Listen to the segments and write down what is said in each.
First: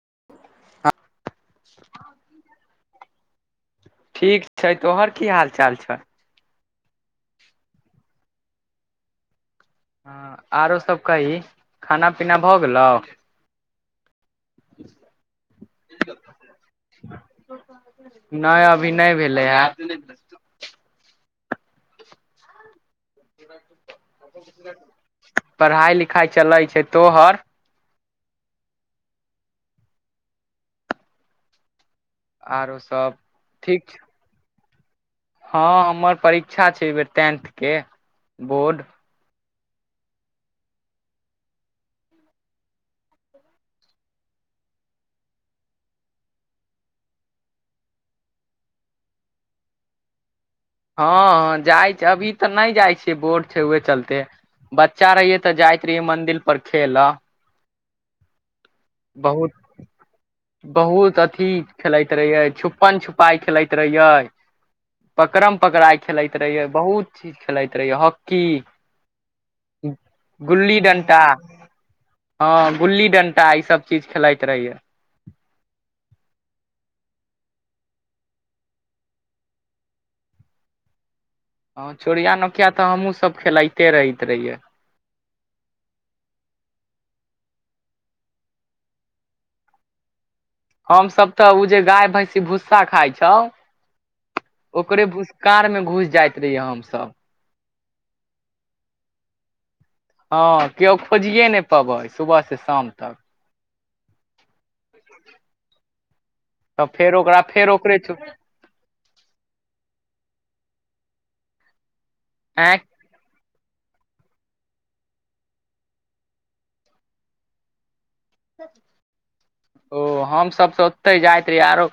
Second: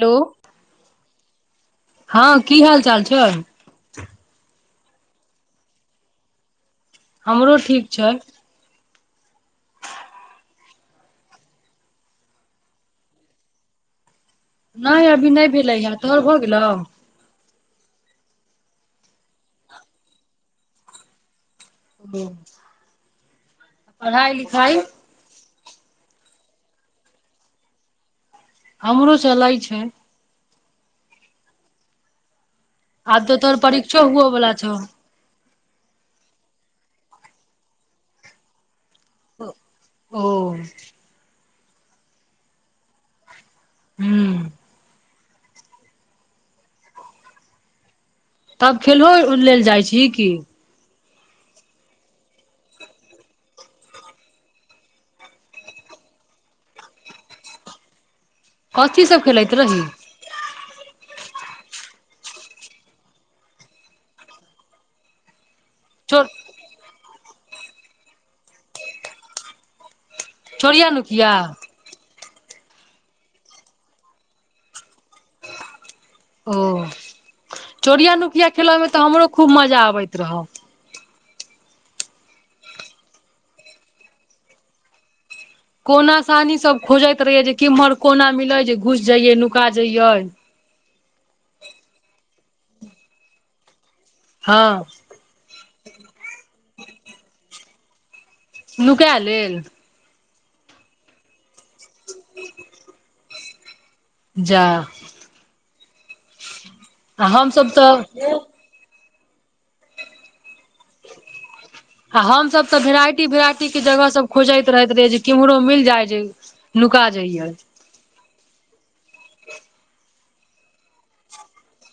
Hello हँ की हाल चाल छै। ठीक छै, तोहर की हाल चाल छय। हमरो ठीक छै। हँ आरो सब कही, खाना पीना भऽ गेलौ। नहि अभी नहि भेलै हा, तोहर भऽ गेलौ। नहि अभी नहि भेलै हे। ट फ [unintelligible] [unintelligible] पढ़ाइ लिखाइ पढ़ाइ लिखाइ चलै छै तोहर। हमरो चलय छै। आरो सब आब तो तोहर ठीक परीक्षो छै हुअ बला छौ। हँ हमर परीक्षा छै, एहिबेर टेंथके बोर्ड। ओ हूं तब खेलहो लेल जाइ छी की। हँऽ जाइ छै, अभी तऽ नहि जाइ छिय, बोर्ड छै उहे चलते। बच्चा रहियै, तऽ जाइत रहियै, मंदिर पर खेलऽ। कथी सभ खेलैत बहुत रही। बहुत अथी खेलैत रहियै, छुपन छुपाई खेलैत रहियै। पकम पकड़ाय चो खेलैत रहिय, बहुत चीज खेलैत रहिय, हॉकी गुल्ली चोरिया डंटा, नुकिया हँ गुल्ली डंटा, ई सब चीज खेलाइत रहिये। ओ, चोरिया नुकिया खेलय मे तऽ हमरो खूब मजा आबैत रहौ। हं चोरिया नोकिया तऽ, हमहूँ सब खेलइते रहैत रहियै। कोना सानी सब खोजैत रहियै, जे केम्हर कोना मिले, जे घुस जइये, नुका जइये। हम सब तऽ ओ जे गाय भैंसी भूस्सा खााय छौ हँ ओकरे भूस्स कार में घुस जाइत रहियै हम सब नुकै लेल। हँ, केओ खोजिए नहि पबै, सुबह से शाम तक। जा [inaudible] तऽ फेर आ ओकरा, हमसभ फेर ओकरे तऽ छौ। आ हमस आँय तऽ भेराइटी, भेराट- के जगह सब खोजैत रहैत रैह, जे केम्हरो मिल जाय जे नुका जाइयैऽ। ओ, हम सब त ओतय जाइत रहियैऽ, आरो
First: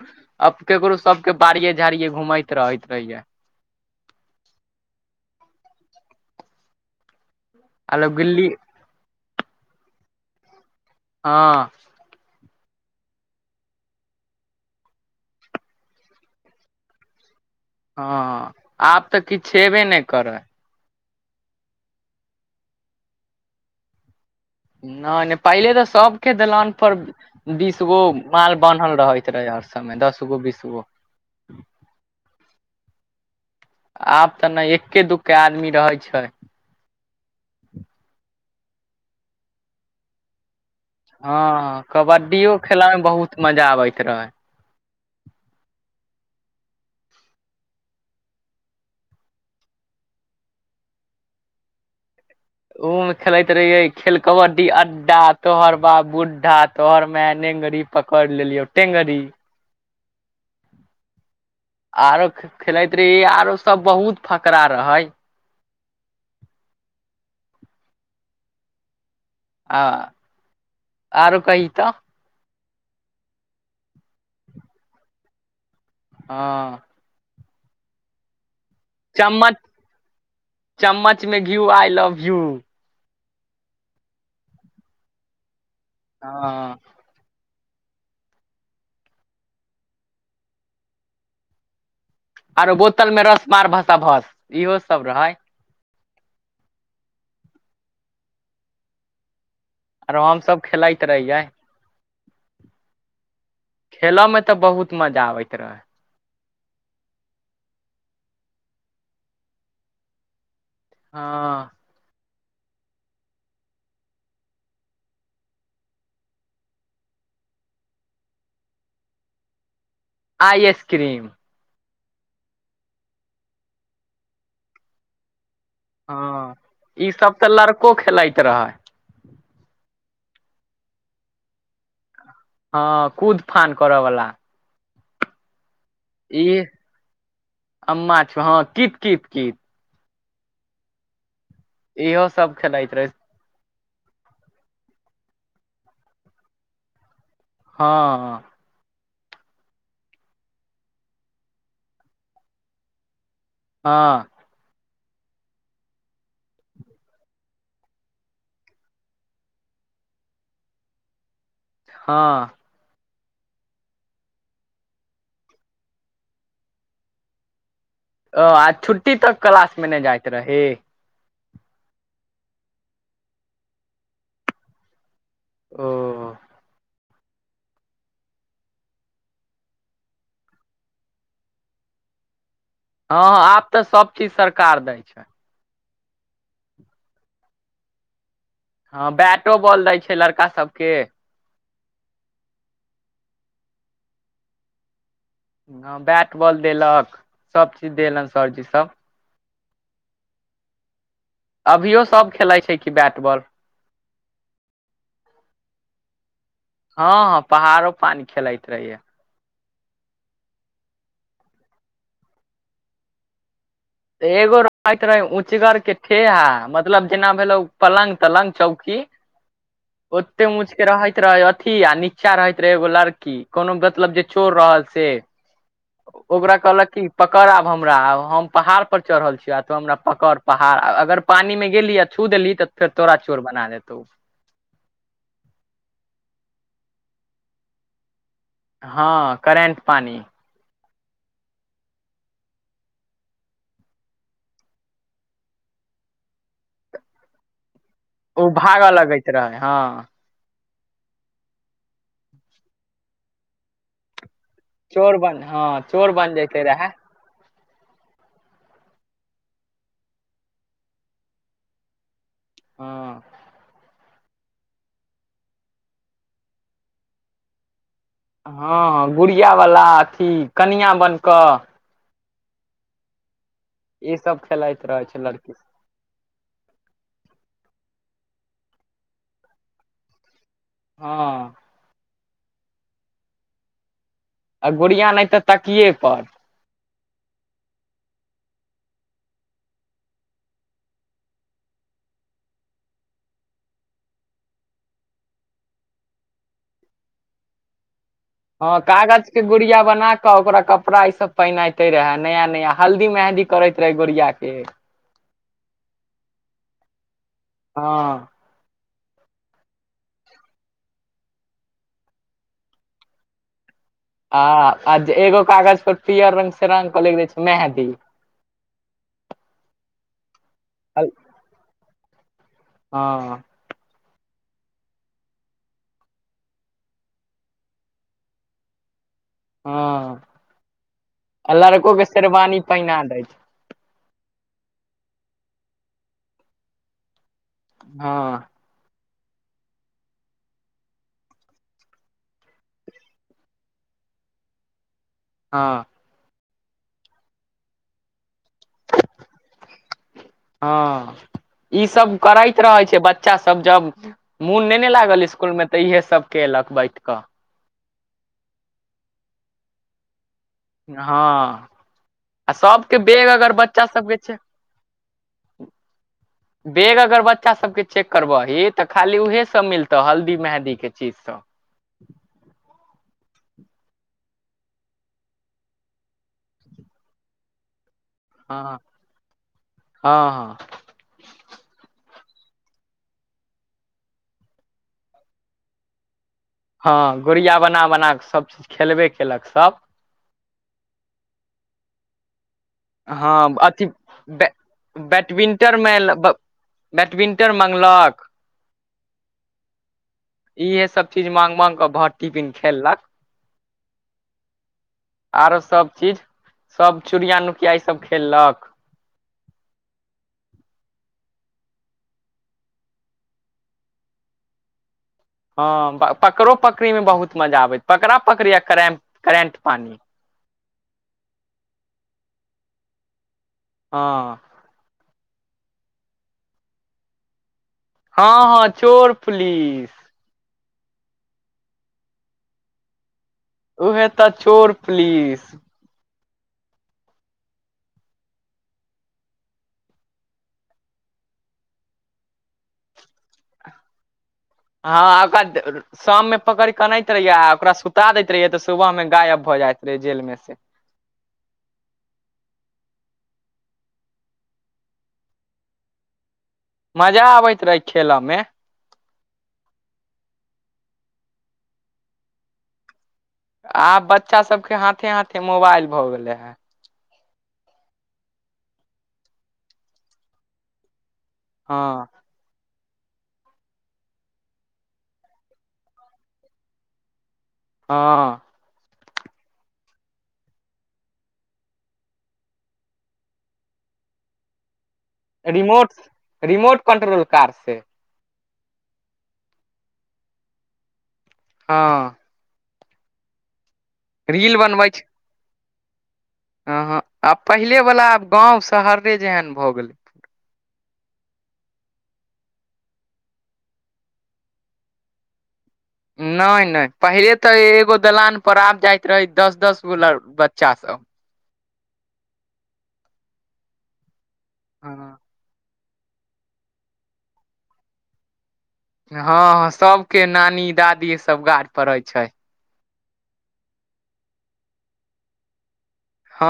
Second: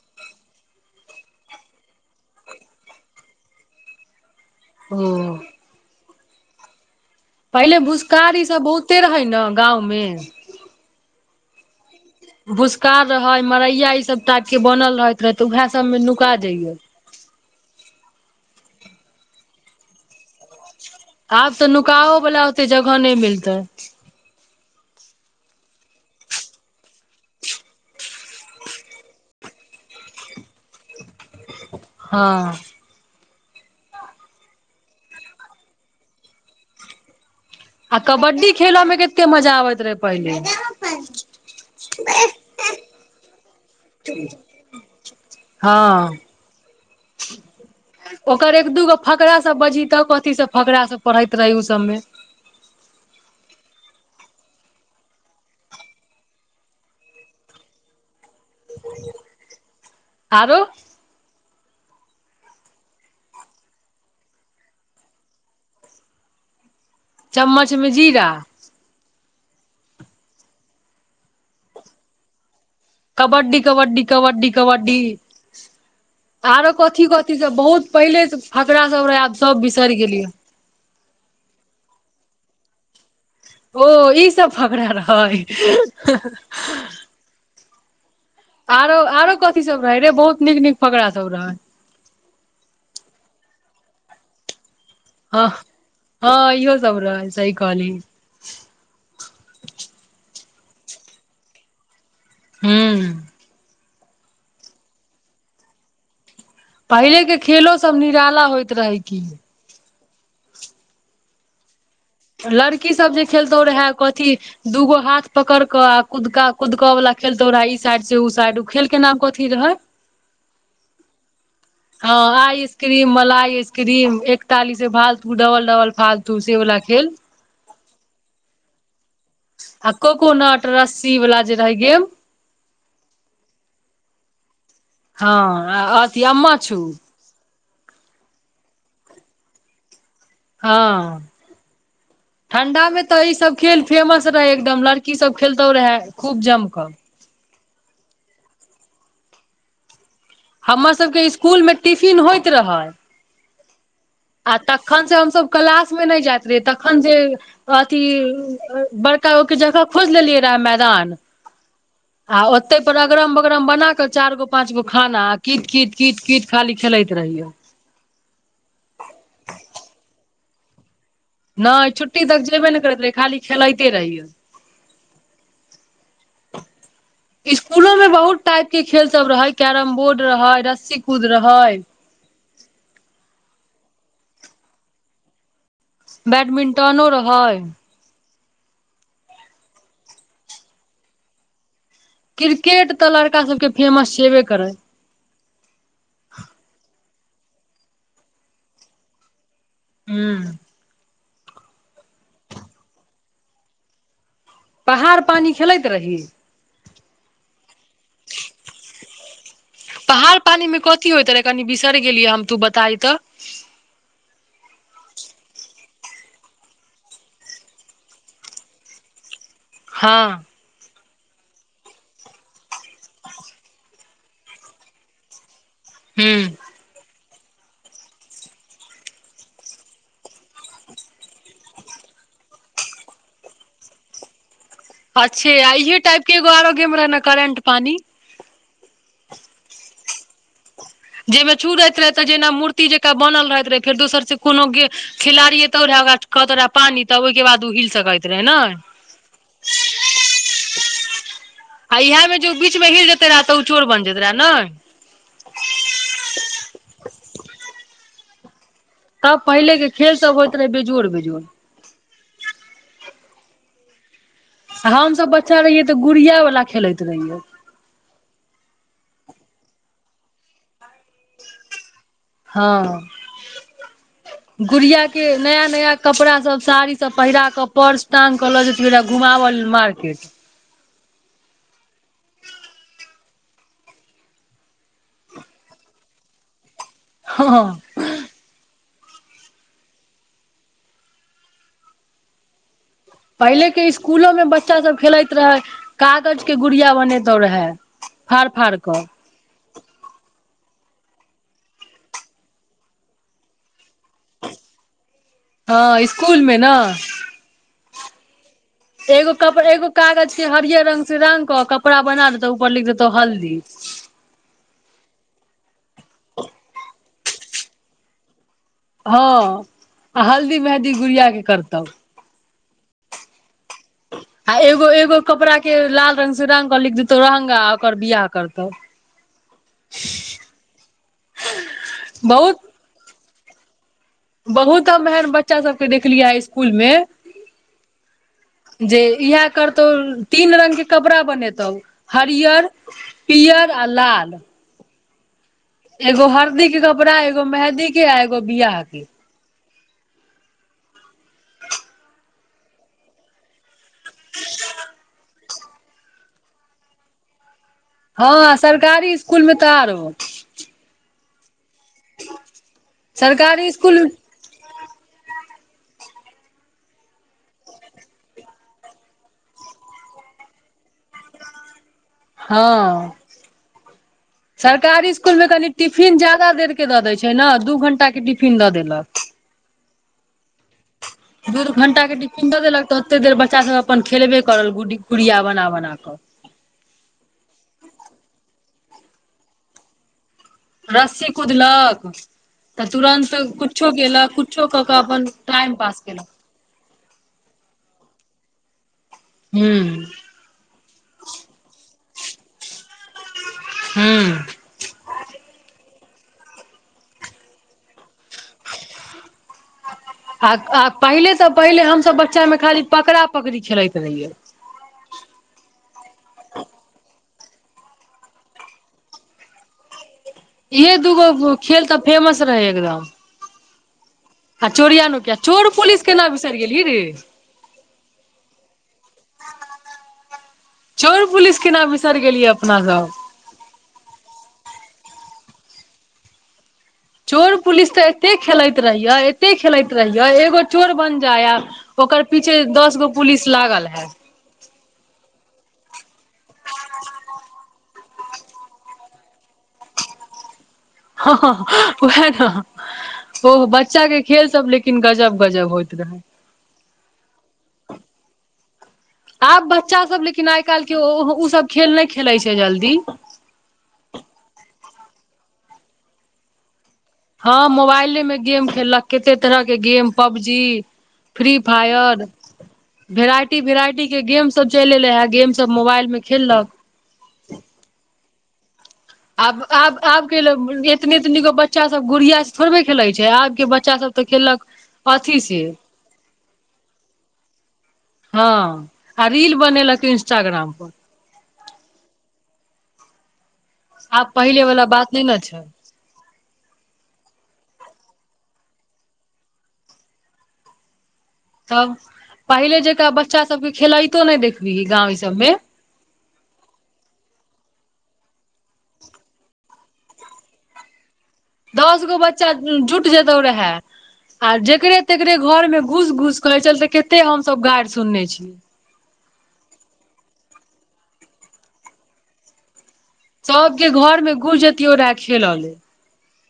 अब केकरो सब के बारिये -झाड़िये घूमैत रहैत रहियैऽ। ओ पहिले आलो भूसखार ई गिल्ली सब बहुत्ते रहै ने गाममे हँ भूसकारार् रहै, मरैया ई सब टाइप के बनल रहैत रहे तऽ उहैए सब मे नुका जाइयैऽ हँ, आब तऽ किछ छेबे नय करय। आब तऽ नुकाहो वला ओत्ते जगह नय मिलतै। नय - नय पहिले तऽ सबके दलान पर बीसगो, माल बान्हल रहैत रहय हर समय, दस गो, बीसगो हँ- आब तऽ नय एक्के, दुू्के आदमी रहैय छै। आ कबड्डी खेलऽ में कत्ते मजा आबैत रहय पहिले। हँ कबड्डियो खेल्ला में बहुत मजा आबय। [unintelligible] हँ। ओकर एक -दूगो फकरा सब बझी त, कथी सब फकरा सब पढ़ैत रहय उ सब मे ओ मे खेलैत रहियै, खेल कबड्डी अड्डा तोहर बाप बू्ढ्ढा, तोहर मैएऽनेंगरी पकड़ि लेलियऔ टेंगरी आरो? आरो खे -खेलैत रहियै, आरो सब बहुत फकरा रहय। चम्मच मे जीरा ह, आरो कहि तऽ कबड्डी-कबड्डी- कबड्डी -कबड्डी, आरो हँ कथी क - इ सब बहुत पहिले से फकराा सब रहै, आब चम्मच सब बिसरि गेलियैऽ। चम्मच मे घ्यू आइ लव यू- ओ ईसब फकड़ा रहैऽ। हँ आरो, आरो कथी सब रहै रे? बहुत नीक -नीक फकड़ा सब रहै। आरो बोतल में रस, मार भसा भस इहो सब रहै। ह, हँ इहो सब रहैऽसही कहली। आरो हमसभ खेलैइत रहियैऽ। हूं- खेलऽमें तऽ बहुत मजा आबैत रहैऽ। पहिले के खेलो सब निराला होइत रहैऽ की? हँ - लड़की सब जे खेलतौ रहै, कथी? दूगो हाथ पकड़क आ कुदका कुदकवला खेल तोरा ई साइड से उ साइड, उ खेल के नाम कथी रहय? [inaudible] आ एस्स क्रीम। हँ आइ स्क्रीम, मलाईस्क्रीम एकतालीसबे फालतू, डबल डबल फालतू सेऽवला इ सब ते लड़को खेलाइत रहय। आ कोकोनट रस्सी वला जे रहै गेम हँ, कूदफान करऽ वला। हँ, आ अस जहाँ, अम्मा छऽ हँ, कित-कित-कित हँ इहो सब ठण्डा खेलैत में रहे तऽ ई सब खेल फेमस रहै एकदम, लड़की सब खेलतो रहैऽ खूब जम कऽ। हँ-हँ। हमर सबके इसकुल में टिफिन होइत रऽहै। हँ। आ तखन स हमसब कलास मे नैय जाइत रहियै तखन जे अथी बड़का गोके जगह खोइज लेलियै रहा मैदान आ हँ ओत तै पर अगरम बगरम बना क चार गो पांच गो खाना, आ कीत-कीत-कीत-कीत खाली खेलैत रहियो। ओ आ छुट्टी तक कलास मे नैय जाइत रहीं? नैय छुट्टी तक जेबे नै करैत रहै, खाली खेलैते रहियै। ओ। [inaudible] इसकूलो में बहुत टाइप के खेल सब रहै, कैरम बोर्ड रहै, रस्सी कूद रहै। हँ आब तऽ सब चीज सरकार दै छै। बैडमिंटनो रहै। हँ बैटो बॉल दै छै लड़का सबके। किरकेट तऽ लड़का सबके फेमस छेबे करै। गाम बैट बॉल देलक, सब चीज देलन सरजी सब। हूम्म। अभियो सब खेलाइ छै कि बैट बॉल? पहाड़ पानी खेलैत रही? हाॅं, पहाड़ो पानी खेलाइत रहिये। पहाड़ पानी में कथी होइत रहै? कनि बिसरि गेलियै हम, तू बताई तऽ? एगो रहैत रहे उचगर के ठेहा, मतलब जेना भेलौ पलंग-तलंग चौकी हँ ओते मुच रहैत रहै अथी आ नीचा रहैत रहै एगो लड़की, कोनो बतलब जे चोर रहल से। हूँ ओकरा कहलक कि पकड़ आब हमरा, आ हम पहाड़ पर चड़हल छियऽ, त हमरा पकड़ पहाड़ अ-अगर पानी में गेली आ छू देली त फेर तोरा चोर बना देतौ। आच्छे, इहे टाइप के एगो आरो गेम रहै न करेंट पानी? हँ, करेंट पानि। जैमे छु दैत रहै तऽ जेना मूर्ति जेकाँ बनल रहैत रहै, फेर दोसर से कोनो गे खिलाड़ी एतौ रहैऽ, ओकरा कहतो रहैऽ पानी, तब ओई के बाद ओ हिल सकैत। रहे ओ ने भागऽ लगैत रहै, हँ। आ इहैऽ में जे ओ बीच में हिल जेतै रहैऽ तऽ ऊ चोर बन जेत रहैऽ, नैय? चोर बन, हँ चोर बन जैइते रहैऽ। आब पहिलेके खेल सब होइत रहै बेजोड़-बेजोड़। हँ। हमसब बच्चा रहियै तऽ गुड़िया वला खेलैत रहियै। हँ गुड़िया बला अथी कनिआ बन कऽ हँ ई सब खेलाइत रहे गुड़िया छै के लड़की नया नया कपड़ा सब साड़ी सब पहिरा क पर्स टाँंग क लऽ जेतियै रहै घुमाव लेल मार्केट। हँ [inaudible] आ गुड़िया नै तऽ तकिये पर। हँ हँ पहिले के इस्कूलो में बच्चा सब खेलैत रहै कागज के गुड़िया बनेैतो रहै। हँ कागज के गुड़िया बना क ओकरा कपड़ा ई सब पहिनइते रहै नया नया हल्दी मेंहदी करैत रहै गुड़िया के। हँ इस्कुल मे न हँ एगो कपड एगो कागज के हरियर रंग से रांग क कपड़ा बना देतौ ऊपर लिख देतौ हल्दी। आ आ एगो कागज पर पियर रंग से रांग क लिख दै छै मेंहदी। हँ आ हल्दी मेहदी गुड़ियाके करतौ। हँ [inaudible] आ एगो एगो कपड़ा के लाल रंग से रंग क लिख देतौ रहंगा ओकर बियाह करतौ। हँ आ लड़को के शेरवानी बहुत पहिना दै छै। बहुत हम एहन बच्चा सबके देखलियै इसकुल मे हँ जे इहै करतौ तीन रंग के कपड़ा बनेतौ हरियर पीयर आ लाल हँ एगो हरदी के कपड़ा एगो मेहदी के आ एगो बियाह के हँ ई सब करैत रहै छै बच्चा सब जब मोन नै ने लागल स्कूल में तऽ इहे सब केलक बैठ कऽ। हँ सरकारी इस्कुलमे तऽ आरो। हँ आ सबके बेग अगर सरकारी बच्चा स्कूल सबके चे [inaudible] [inaudible] बेग अगर बच्चा सब के चेक करबही त खाली उहे सब मिलतौ हल्दी मेहदी के चीज सब। हॅं सरकारी स्कुल मे कनि टिफिन ज्यादा देर के दऽ दै छै न दू घंटा के टिफि हँ हँ हँ दू दू घंटा के टिफिन दऽ देलक तऽ ओते देर बच्चा सब अपन खेलबे करल गुडी गुड़िया बना बना कऽ। हँ गुड़िया बना बना कऽ सभ खेलबे केलक सब। रस्सी कुदलक तऽ तुरन्त हँ अथी कुछो केलक कुछो कऽ कऽ अपन बैडमिंटन टाइम मे पास केलक। बैडमिंटन मॅंगलक हूं इहे सब चीज मांग मांगकऽ भर टिफिन खेललक। हूं आरो सब चीज सब चोरिया नुकिया ईसभ खेललक। आ आ पहिले त पहिले हमसभ बच्चा मे खाली पकड़ा पकड़ी खेलैत रहियै। हँ पकड़ो पकड़ीमे बहुत मजा आबै, पकड़ा पकड़ै आ करेन्ट -करेन्ट पानि। इहे दूगो खेल तऽ, फेमस रहै एकदम। हँ। आ चोरिया नु किया, चोर पोलिस केना बिसरि गेलही रे। हँ -हँ चोर पुलिस। चोर पुलिस केना बिसरि गेलियै अपना सब। ओहे तऽ चोर पुलिस। चोर पुलिस तऽ एते खेलैत रहिये, एते खेलैत रहिये, एगो चोर बन जाय, आ ओकर पीछे, दस गो पुलिस लागल हैत। हँ, ओकरा शाम में पकड़ कऽ अनैत रहिय, आ ओकरा सु ता दैत रहियै तऽ, सुबह में गायब भऽ जाइत रहै जेल मे से। ह -ह ओहा न। ओ बच्चा के खेल सब, लेकिन गजब- गजब होइत रहै। मजा आबैत रहै खेलऽ मे। आब बच्चा सब, लेकिन आइ -काल्हि के ओ सब खेल नहि खेलैत छै जल्दी! आब बच्चा सभके, हाथे- हाथे मोबाइल भऽ गेले हे। हँ, मोबाइले मे गेम खेललक, कते तरहके गेम पबजी। फ्री- हँ फायर। भेराइटी -वेराइटी के गेम सब चलि एले हे, गेम सब मोबाइल मे खेललक। हँ। आब -आब -आब के ल एतनी -एतनी गो बच्चा सब गुड़िया से थोड़बे खेलैत छै, आब के बच्चा सब तऽ केलक! रिमोट, रिमोट कंट्रोल कार से। हँ, आ रील बनेलक इंस्टाग्राम पर। हँ। आब रील पहिले वाला बनबै छै बात नहि ने छै। हँ -हँ, आ पहिलेवला आब गाँव शहरे जेहन भऽ गेलै। तब, पहिले जेकाँ! बच्चा सब के खेलइतो नहि देखबी गाँंव ई सब में। नहि -नहि, पहिले तऽ एगो दलान पर आब जाइत रहे, दस -दस गो बच्चा सब। दस गो बच्चा जुट जेतो रहे, आ जकरे- हँ तकरे घर में घूस- घूस अहि छलते, कते हमस गारि सुनने छी। हँ- ह, सब के नानी, दादी, सब गड़ पड़े छै। सबके घर मे गुुसजतियो रेह खेलले। हँ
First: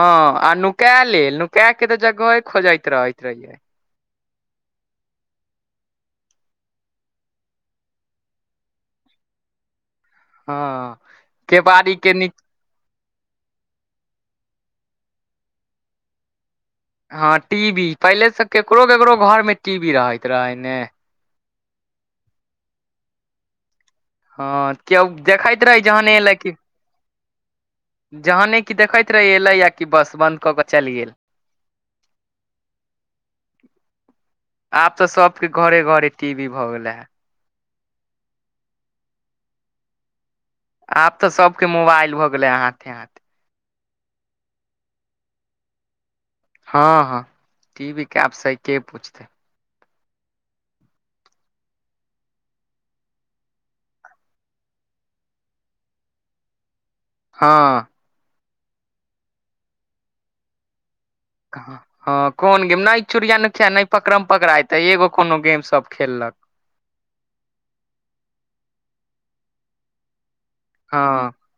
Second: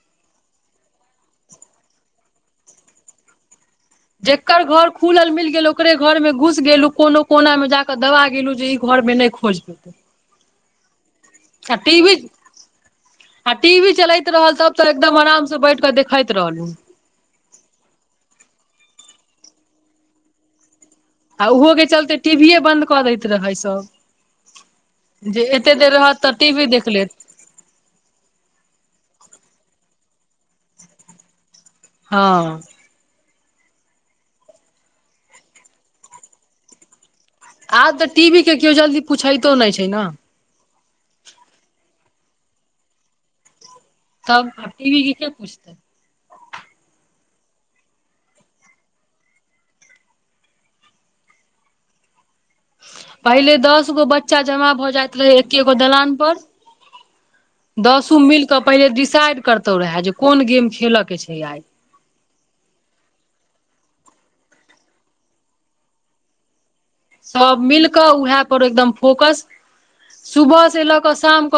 आ नुका लेल, नुका के तऽ जगह खोजैत रहैत रहिये। जेकर घर खुलल मिल गेल, ओकरे घर में घुस गेलु, कोनो कोना में जाके दबा गेलु जे घर मे नहि खोज पेते। हँ, केबाड़ी के निच आ टीवी चलैत रहल त, ओतऽ एकदम आराम से बैठ के देखैत रहलु। हँ, टीवी, पहिले से केकरो -केकरो घर में टीवी रहैत रहे ने। आ ओहो के चलते, टीवीए बंन्द कऽ दैत रहै सभ। हँ, केयो देखाैत रहै, जहने एलए तऽ की। टीवी देख लेत जहने कि देखैत रहहि, एले या कि, बस बंद कऽ के चलि गेल। हँ। आब तऽ, सब के घरे -घरे टीवी भऽ गेले हे। आब तऽ, टीवी के केओ जल्दी पूछैतो नय छै ने। आब तऽ सबके के मोबाइल भऽ गेलै हाथे-हाथे। तब आब टीवी के के पुछतै? हँ-हँ, टीवी के आब सही के पूछतै? पहिले दस गो बच्चा जमा भऽ जाइत रहै एकेगो दलान पर। हँ दसो मिलके पहिले डिसाइड करतौ रहैऽ, जे कोन गेम खेलय के छै आ हँ कोन गेम नाइ चुड़िया नुखिया, नैय पकड़म पकड़ाई, त एगो कोनो गेम सब खेलक। सब मिलकऽ उहै पर एकदम फोकस, सुबह से लऽ कऽ हँ शाम कऽ